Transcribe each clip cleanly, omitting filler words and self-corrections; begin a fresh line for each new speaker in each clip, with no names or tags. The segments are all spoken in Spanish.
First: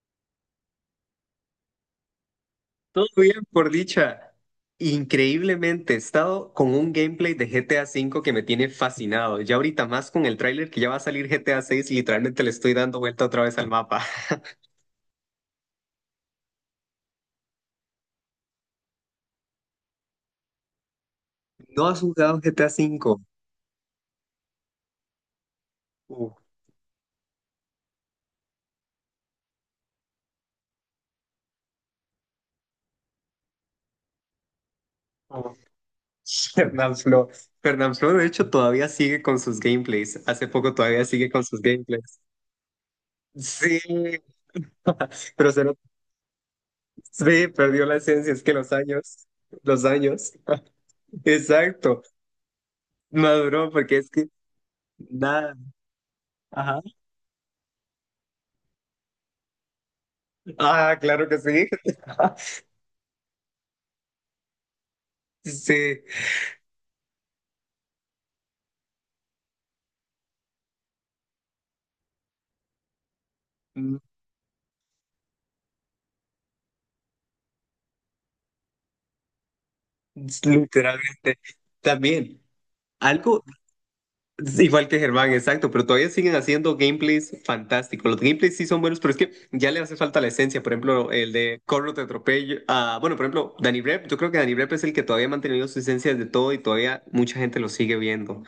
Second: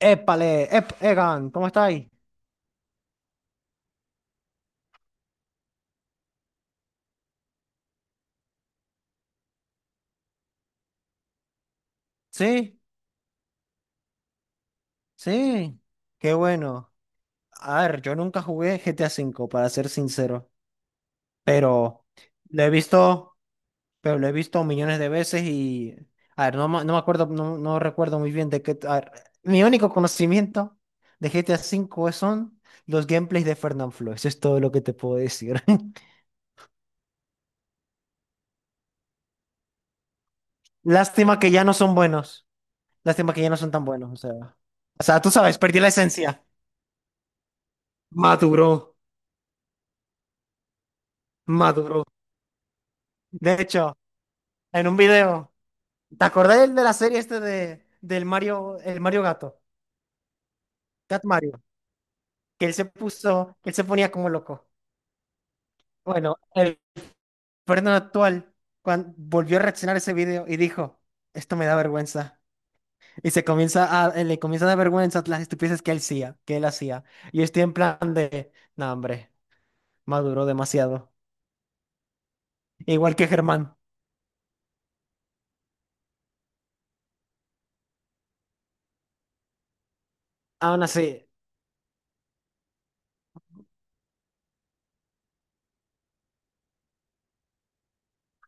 Épale, Egan, ¿cómo estáis?
Todo bien, por dicha. Increíblemente, he estado con un gameplay de GTA cinco que me tiene fascinado. Ya ahorita más con el tráiler que ya va a salir GTA VI, literalmente le estoy
Sí,
dando vuelta otra vez al mapa.
sí, qué bueno. A ver, yo nunca jugué GTA V, para ser sincero,
¿No has
pero
jugado
lo
GTA
he
cinco?
visto, pero lo he visto millones de veces y,
Uf,
a ver, no, no me acuerdo, no recuerdo muy bien de qué, a ver, mi único conocimiento de GTA V son los gameplays de Fernanfloo, eso es todo lo que te puedo
uf.
decir.
Fernanfloo. Fernanfloo, de hecho, todavía sigue con sus gameplays. Hace poco todavía sigue
Lástima
con
que
sus
ya no son
gameplays.
buenos, lástima que ya no son
Sí,
tan buenos, o sea, tú
pero
sabes, perdí la esencia.
sí, perdió la esencia, es que
Maduro,
los años, los años. Exacto,
maduro. De
maduró, porque
hecho,
es que
en un video,
nada.
¿te acordás del
Ajá.
de la serie este de del Mario, el Mario Gato,
Ah,
Cat
claro que
Mario,
sí.
que él se ponía como loco?
Sí.
Bueno, el Fernando actual cuando volvió a reaccionar a ese video y dijo, esto me da vergüenza. Y se
Mm.
comienza a, le comienza a dar vergüenza las estupideces que él hacía, que él hacía. Y yo estoy en plan de, no, hombre, maduró demasiado.
Literalmente. También,
Igual que
algo
Germán.
igual que Germán, exacto, pero todavía siguen haciendo gameplays fantásticos. Los gameplays sí son buenos, pero es que ya le hace falta la esencia. Por
Aún
ejemplo,
así.
el de Corro te atropello. Ah, bueno, por ejemplo, Danny Rep. Yo creo que Danny Rep es el que todavía ha mantenido su esencia de todo y todavía mucha gente lo sigue viendo.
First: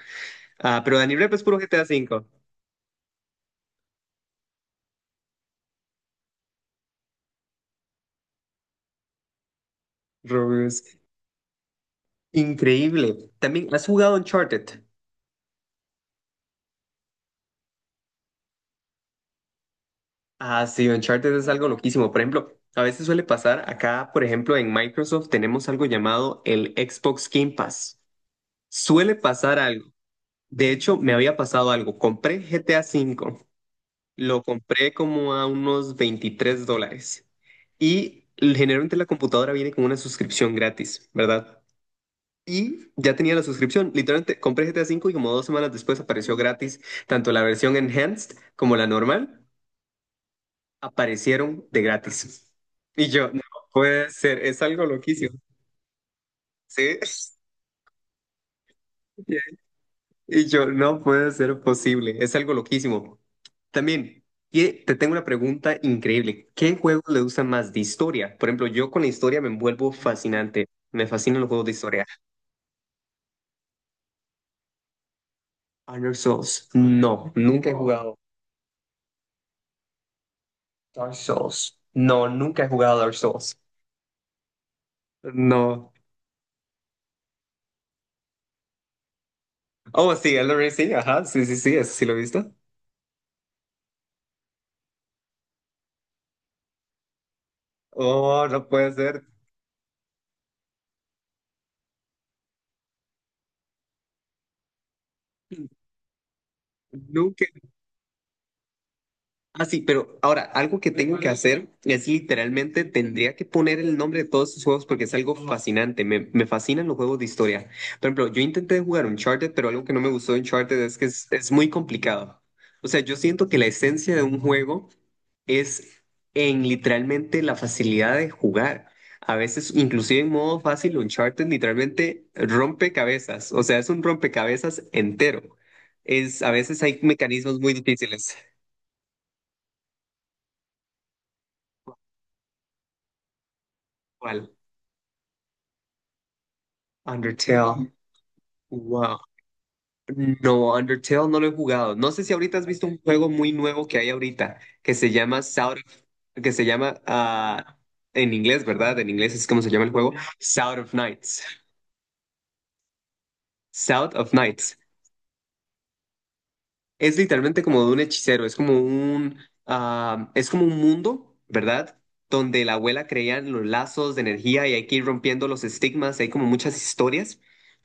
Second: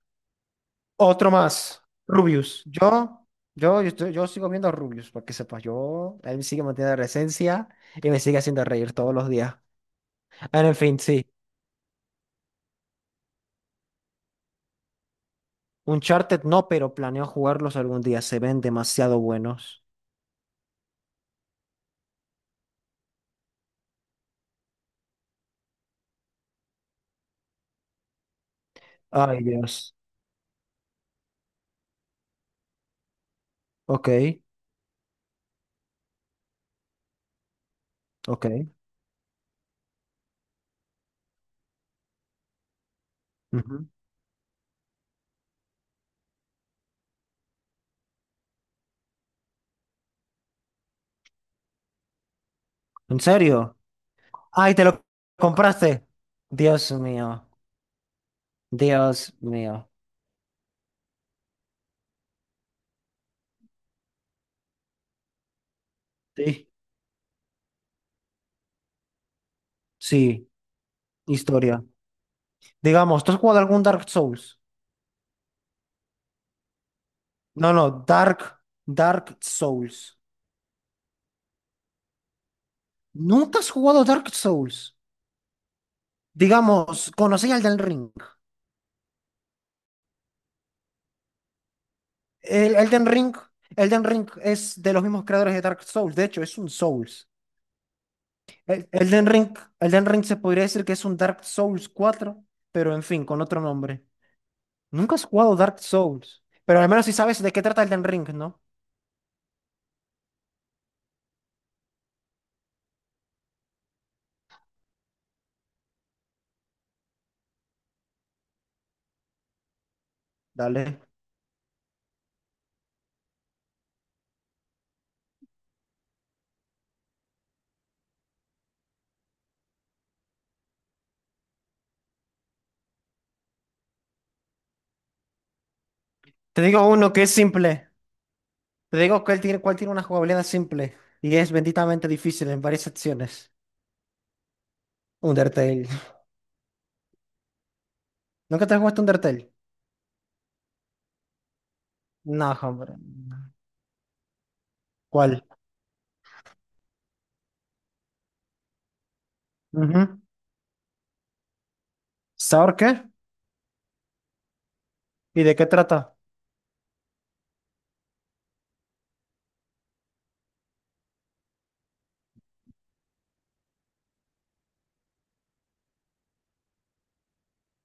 Ah, pero Danny
Otro
Rep es puro
más,
GTA cinco.
Rubius. Yo sigo viendo a Rubius, para que sepas, yo, él sigue manteniendo la esencia y me sigue haciendo reír todos los días. Ah, en
Rubius.
fin, sí,
Increíble. También, ¿has jugado Uncharted?
Uncharted no, pero planeo jugarlos algún día, se ven demasiado buenos.
Ah, sí, Uncharted es algo loquísimo. Por ejemplo, a veces suele pasar, acá, por ejemplo, en Microsoft tenemos algo llamado el Xbox Game Pass. Suele
Ay,
pasar algo.
Dios.
De hecho, me había pasado algo. Compré GTA V,
Ok,
lo compré como a unos $23 y
ok.
generalmente la computadora viene con una suscripción gratis, ¿verdad? Y ya tenía la
Ujú.
suscripción. Literalmente compré GTA V y como 2 semanas después apareció gratis tanto la versión enhanced como la normal. Aparecieron de gratis. Y
¿En
yo, no
serio?
puede ser, es
Ay, ¿te
algo
lo
loquísimo.
compraste? Dios
Sí.
mío, Dios mío.
Y yo, no puede ser posible, es algo loquísimo. También, y te tengo una pregunta increíble.
Sí.
¿Qué juegos le gustan más de historia? Por ejemplo, yo con la historia me envuelvo
Sí,
fascinante. Me fascinan los juegos de
historia.
historia.
Digamos, ¿tú has jugado algún Dark Souls?
Honor Souls, no,
No,
nunca he
no,
jugado.
Dark Souls.
Dark Souls, no, nunca he jugado Dark Souls.
¿Nunca has jugado Dark Souls?
No.
Digamos, conocí Elden Ring.
Oh, sí, Elden Ring, sí, ajá, sí, sí, sí, eso sí lo he visto.
El Elden Ring, Elden Ring es de los mismos creadores de Dark Souls. De hecho, es un Souls.
Oh, no
El-
puede ser.
Elden Ring, Elden Ring se podría decir que es un Dark Souls 4, pero en fin, con otro nombre. Nunca has jugado Dark Souls, pero al menos si sabes
Nunca.
de qué trata Elden Ring, ¿no?
Ah, sí, pero ahora, algo que tengo que hacer es literalmente tendría que poner el nombre de todos estos juegos porque es algo fascinante. Me fascinan los juegos de historia. Por ejemplo, yo intenté jugar Uncharted, pero algo que no me gustó de Uncharted es
Dale.
que es muy complicado. O sea, yo siento que la esencia de un juego es en literalmente la facilidad de jugar. A veces, inclusive en modo fácil, Uncharted literalmente rompe cabezas. O sea, es un rompecabezas entero. A
Te
veces
digo
hay
uno que es
mecanismos muy
simple.
difíciles.
Te digo que él tiene, cuál tiene una jugabilidad simple y es benditamente difícil en varias secciones. Undertale.
Undertale.
¿Nunca te has jugado
Wow.
Undertale?
No, Undertale no lo he jugado. No sé si
No,
ahorita has visto
hombre,
un juego
no.
muy nuevo que hay ahorita, que se llama
¿Cuál?
Que se llama en inglés, ¿verdad? En inglés es como se llama el
Ujú.
juego, South of Nights.
¿Saur qué?
South of Nights.
¿Y de qué trata?
Es literalmente como de un hechicero, es como un mundo, ¿verdad? Donde la abuela creía en los lazos de energía y hay que ir rompiendo los estigmas, hay como muchas historias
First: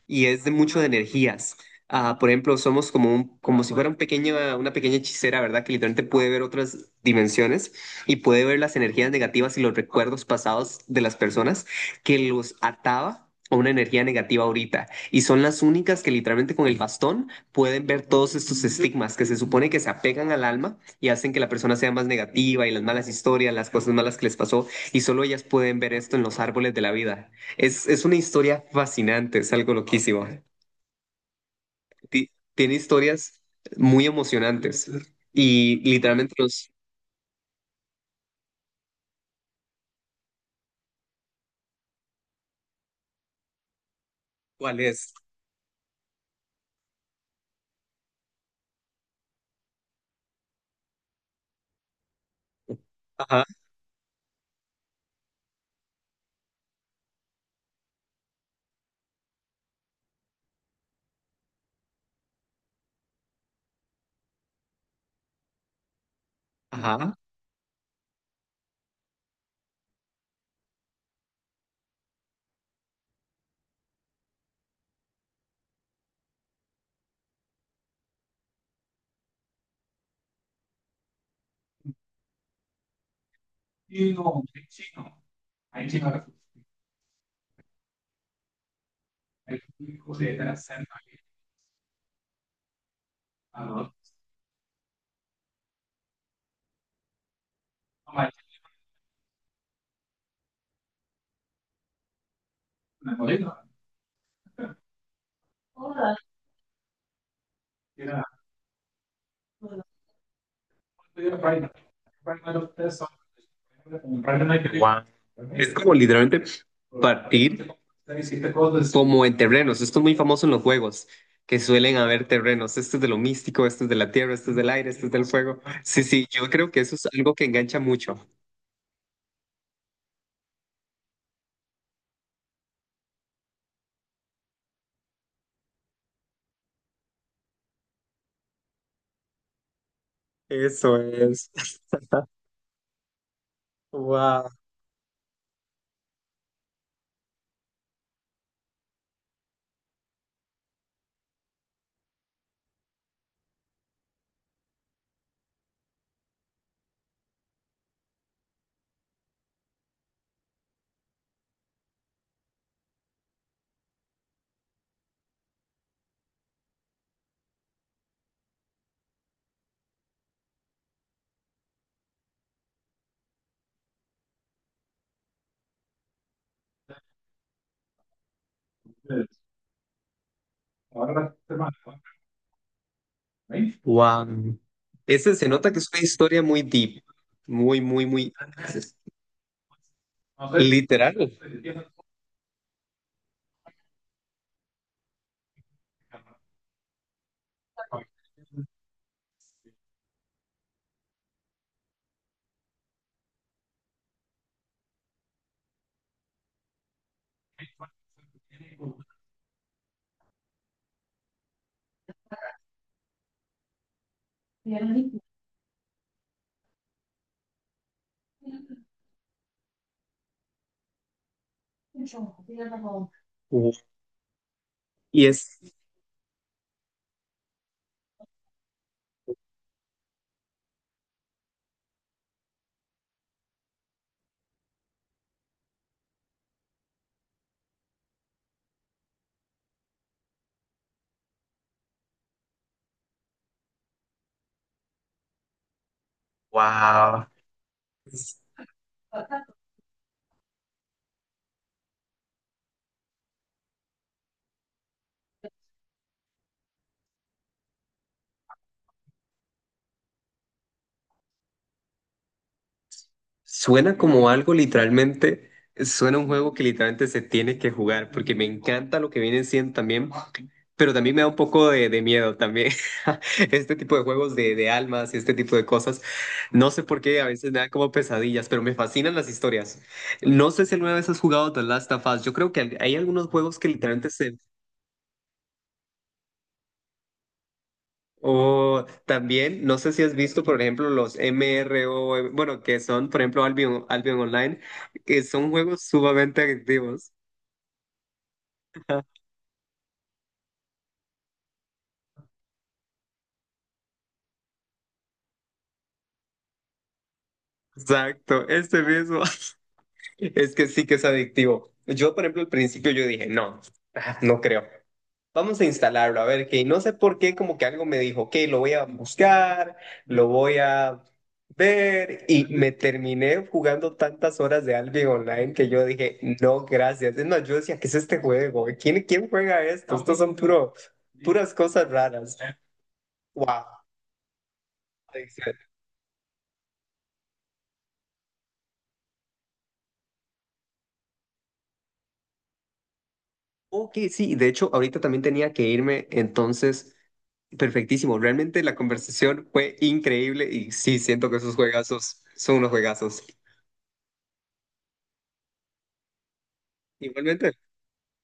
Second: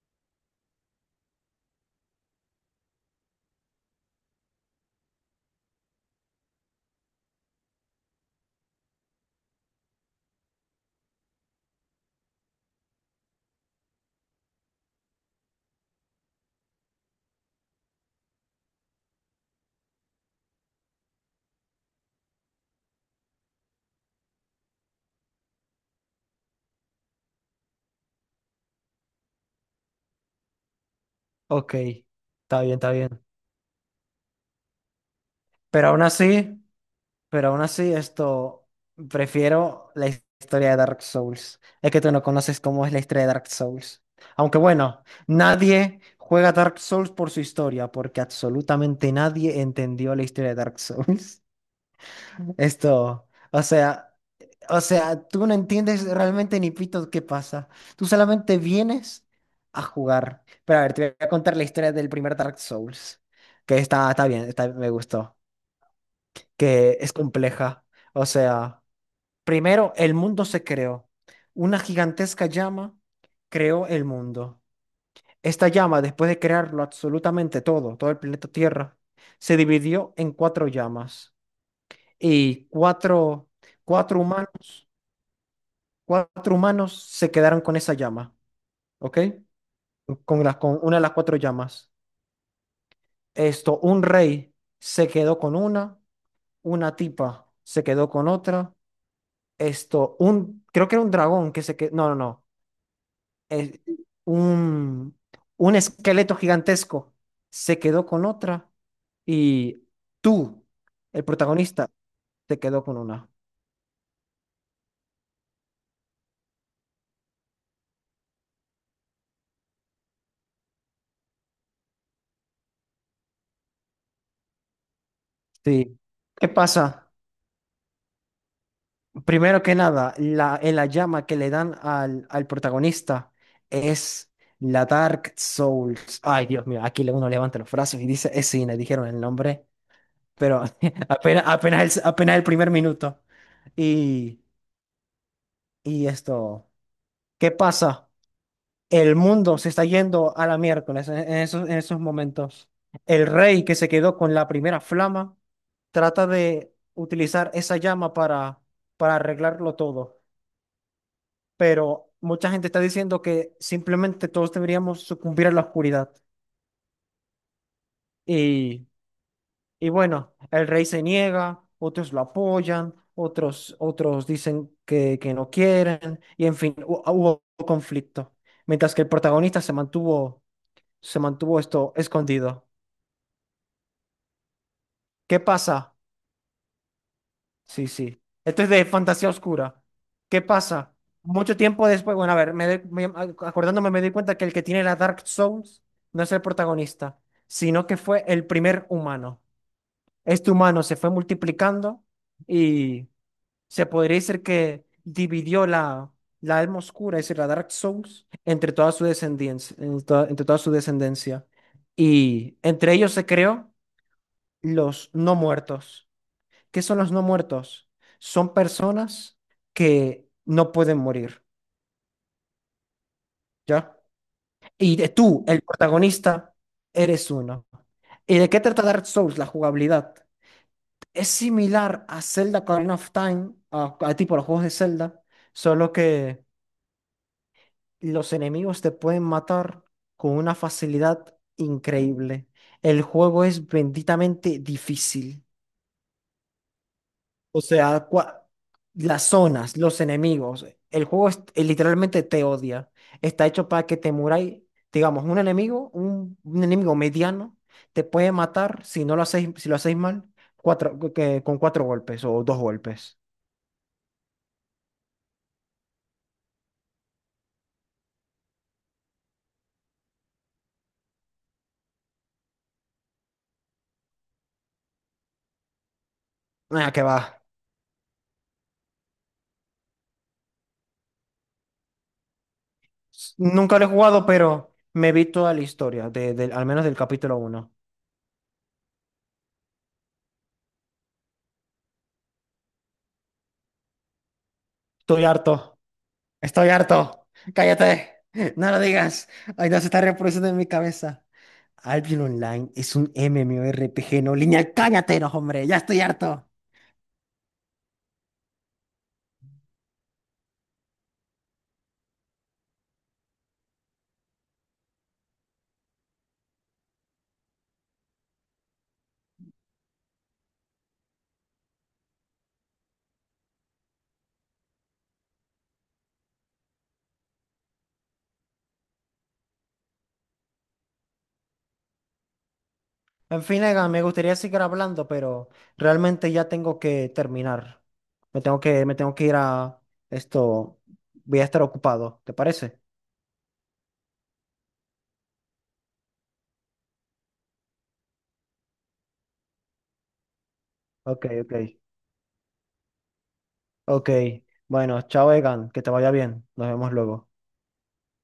y es de mucho de energías. Ah, por ejemplo, como si fuera una pequeña hechicera, ¿verdad? Que literalmente puede ver otras dimensiones y puede ver las energías negativas y los recuerdos pasados de las personas que los ataba a una energía negativa ahorita. Y son las únicas que literalmente con el bastón pueden ver todos estos estigmas que se supone que se apegan al alma y hacen que la persona sea más negativa y las malas historias, las cosas malas que les pasó, y solo ellas pueden ver esto en los árboles de la vida. Es una historia fascinante, es algo loquísimo.
Ok,
Ti-
está
Tiene
bien, está bien.
historias muy emocionantes y
Pero aún
literalmente
así,
los...
pero aún así, esto, prefiero la historia de Dark Souls. Es que tú no conoces cómo es la historia de Dark Souls. Aunque
¿Cuál
bueno,
es?
nadie juega Dark Souls por su historia, porque absolutamente nadie entendió la historia de Dark Souls. Esto,
Ajá,
o sea, tú no entiendes realmente ni pito qué pasa. Tú solamente vienes a jugar. Pero a ver, te voy a contar la historia del primer Dark Souls, que está, está bien, está, me gustó, que es
ajá.
compleja. O sea, primero el mundo se creó. Una gigantesca llama creó el mundo. Esta llama, después de crearlo absolutamente todo, todo el planeta Tierra, se dividió en cuatro llamas y cuatro humanos. Cuatro humanos se quedaron con esa llama, ¿ok? Con con una de las cuatro llamas. Esto, un rey se quedó con una tipa se quedó con otra. Esto, un, creo que era un dragón que se quedó, no. Es un, un esqueleto gigantesco se quedó con otra y tú, el protagonista, te quedó con una.
Es como literalmente partir como en terrenos. Esto es muy famoso en los juegos, que suelen haber terrenos. Esto es de lo místico, esto es de la tierra, esto es del aire, esto es del fuego.
Sí.
Sí, sí,
¿Qué
yo creo que eso es
pasa?
algo que engancha mucho.
Primero que nada, la, en la llama que le dan al protagonista es la Dark Souls. Ay, Dios mío, aquí uno levanta los brazos y dice, es cine, dijeron el nombre, pero
Eso es.
apenas, apenas el primer minuto. Y,
Wow.
y esto, ¿qué pasa? El mundo se está yendo a la miércoles en esos momentos. El rey que se quedó con la primera flama trata de utilizar esa llama para arreglarlo todo. Pero mucha gente está diciendo que simplemente todos deberíamos sucumbir a la oscuridad. Y, y bueno, el rey se niega, otros lo apoyan, otros, otros dicen que no quieren, y en fin, hubo conflicto. Mientras que el protagonista se mantuvo esto escondido.
Wow. Ese
¿Qué
se nota que es
pasa?
una historia muy deep, muy,
Sí,
muy,
sí.
muy
Esto es de fantasía oscura. ¿Qué pasa?
literal.
Mucho tiempo después, bueno, a ver, acordándome me doy cuenta que el que tiene la Dark Souls no es el protagonista, sino que fue el primer humano. Este humano se fue multiplicando y se podría decir que dividió la alma oscura, es decir, la Dark Souls, entre toda su descendencia, entre toda su descendencia. Y entre ellos se creó los no muertos. ¿Qué son los no muertos? Son personas que no pueden morir,
Wow.
¿ya? Y
Y
tú,
es,
el protagonista, eres uno. ¿Y de qué trata Dark Souls? La jugabilidad. Es similar a Zelda Ocarina of Time, a tipo los juegos de Zelda, solo que los enemigos te pueden matar con una facilidad increíble. El juego es benditamente difícil. O sea, las zonas, los enemigos, literalmente te odia. Está hecho para que te muráis, digamos, un enemigo, un enemigo mediano, te puede matar si no lo hacéis, si lo hacéis mal, con cuatro golpes o dos golpes.
Suena como algo literalmente, suena un juego que literalmente se tiene que jugar, porque me encanta lo que viene siendo también, pero también me da un poco de miedo también. Este tipo de juegos de almas y este tipo de cosas, no sé
Ah,
por
que
qué, a
va.
veces me dan como pesadillas, pero me fascinan las historias. No sé si alguna vez has jugado The Last of Us, yo creo que hay algunos juegos que
Nunca lo he
literalmente
jugado,
se...
pero me vi toda la historia, al menos del capítulo uno.
O también, no sé si has visto, por ejemplo, los MRO, bueno, que son, por ejemplo, Albion, Albion Online, que
Estoy
son
harto.
juegos sumamente
Estoy
adictivos.
harto. Cállate. No lo digas. Ay, no se está reproduciendo en mi cabeza. Albion Online es un MMORPG no lineal. Cállate, no, hombre. Ya estoy harto.
Exacto, este mismo. Es que sí que es adictivo. Yo, por ejemplo, al principio yo dije, no, no creo. Vamos a instalarlo, a ver qué. Y no sé por qué, como que algo me dijo, ok, lo voy a buscar, lo voy a ver. Y me terminé jugando tantas horas de Albion Online que yo dije, no, gracias. Es yo decía, ¿qué es este juego? ¿Quién juega esto? Estos son puro, puras cosas raras.
En fin,
Wow.
Egan, me gustaría seguir hablando, pero realmente ya tengo que terminar. Me tengo que ir a esto. Voy a estar ocupado. ¿Te parece?
Ok, sí, de hecho, ahorita también tenía que irme, entonces, perfectísimo. Realmente la conversación fue increíble y sí,
Ok,
siento que
ok.
esos juegazos son unos juegazos.
Ok. Bueno, chao, Egan. Que te vaya bien. Nos vemos luego.
Igualmente.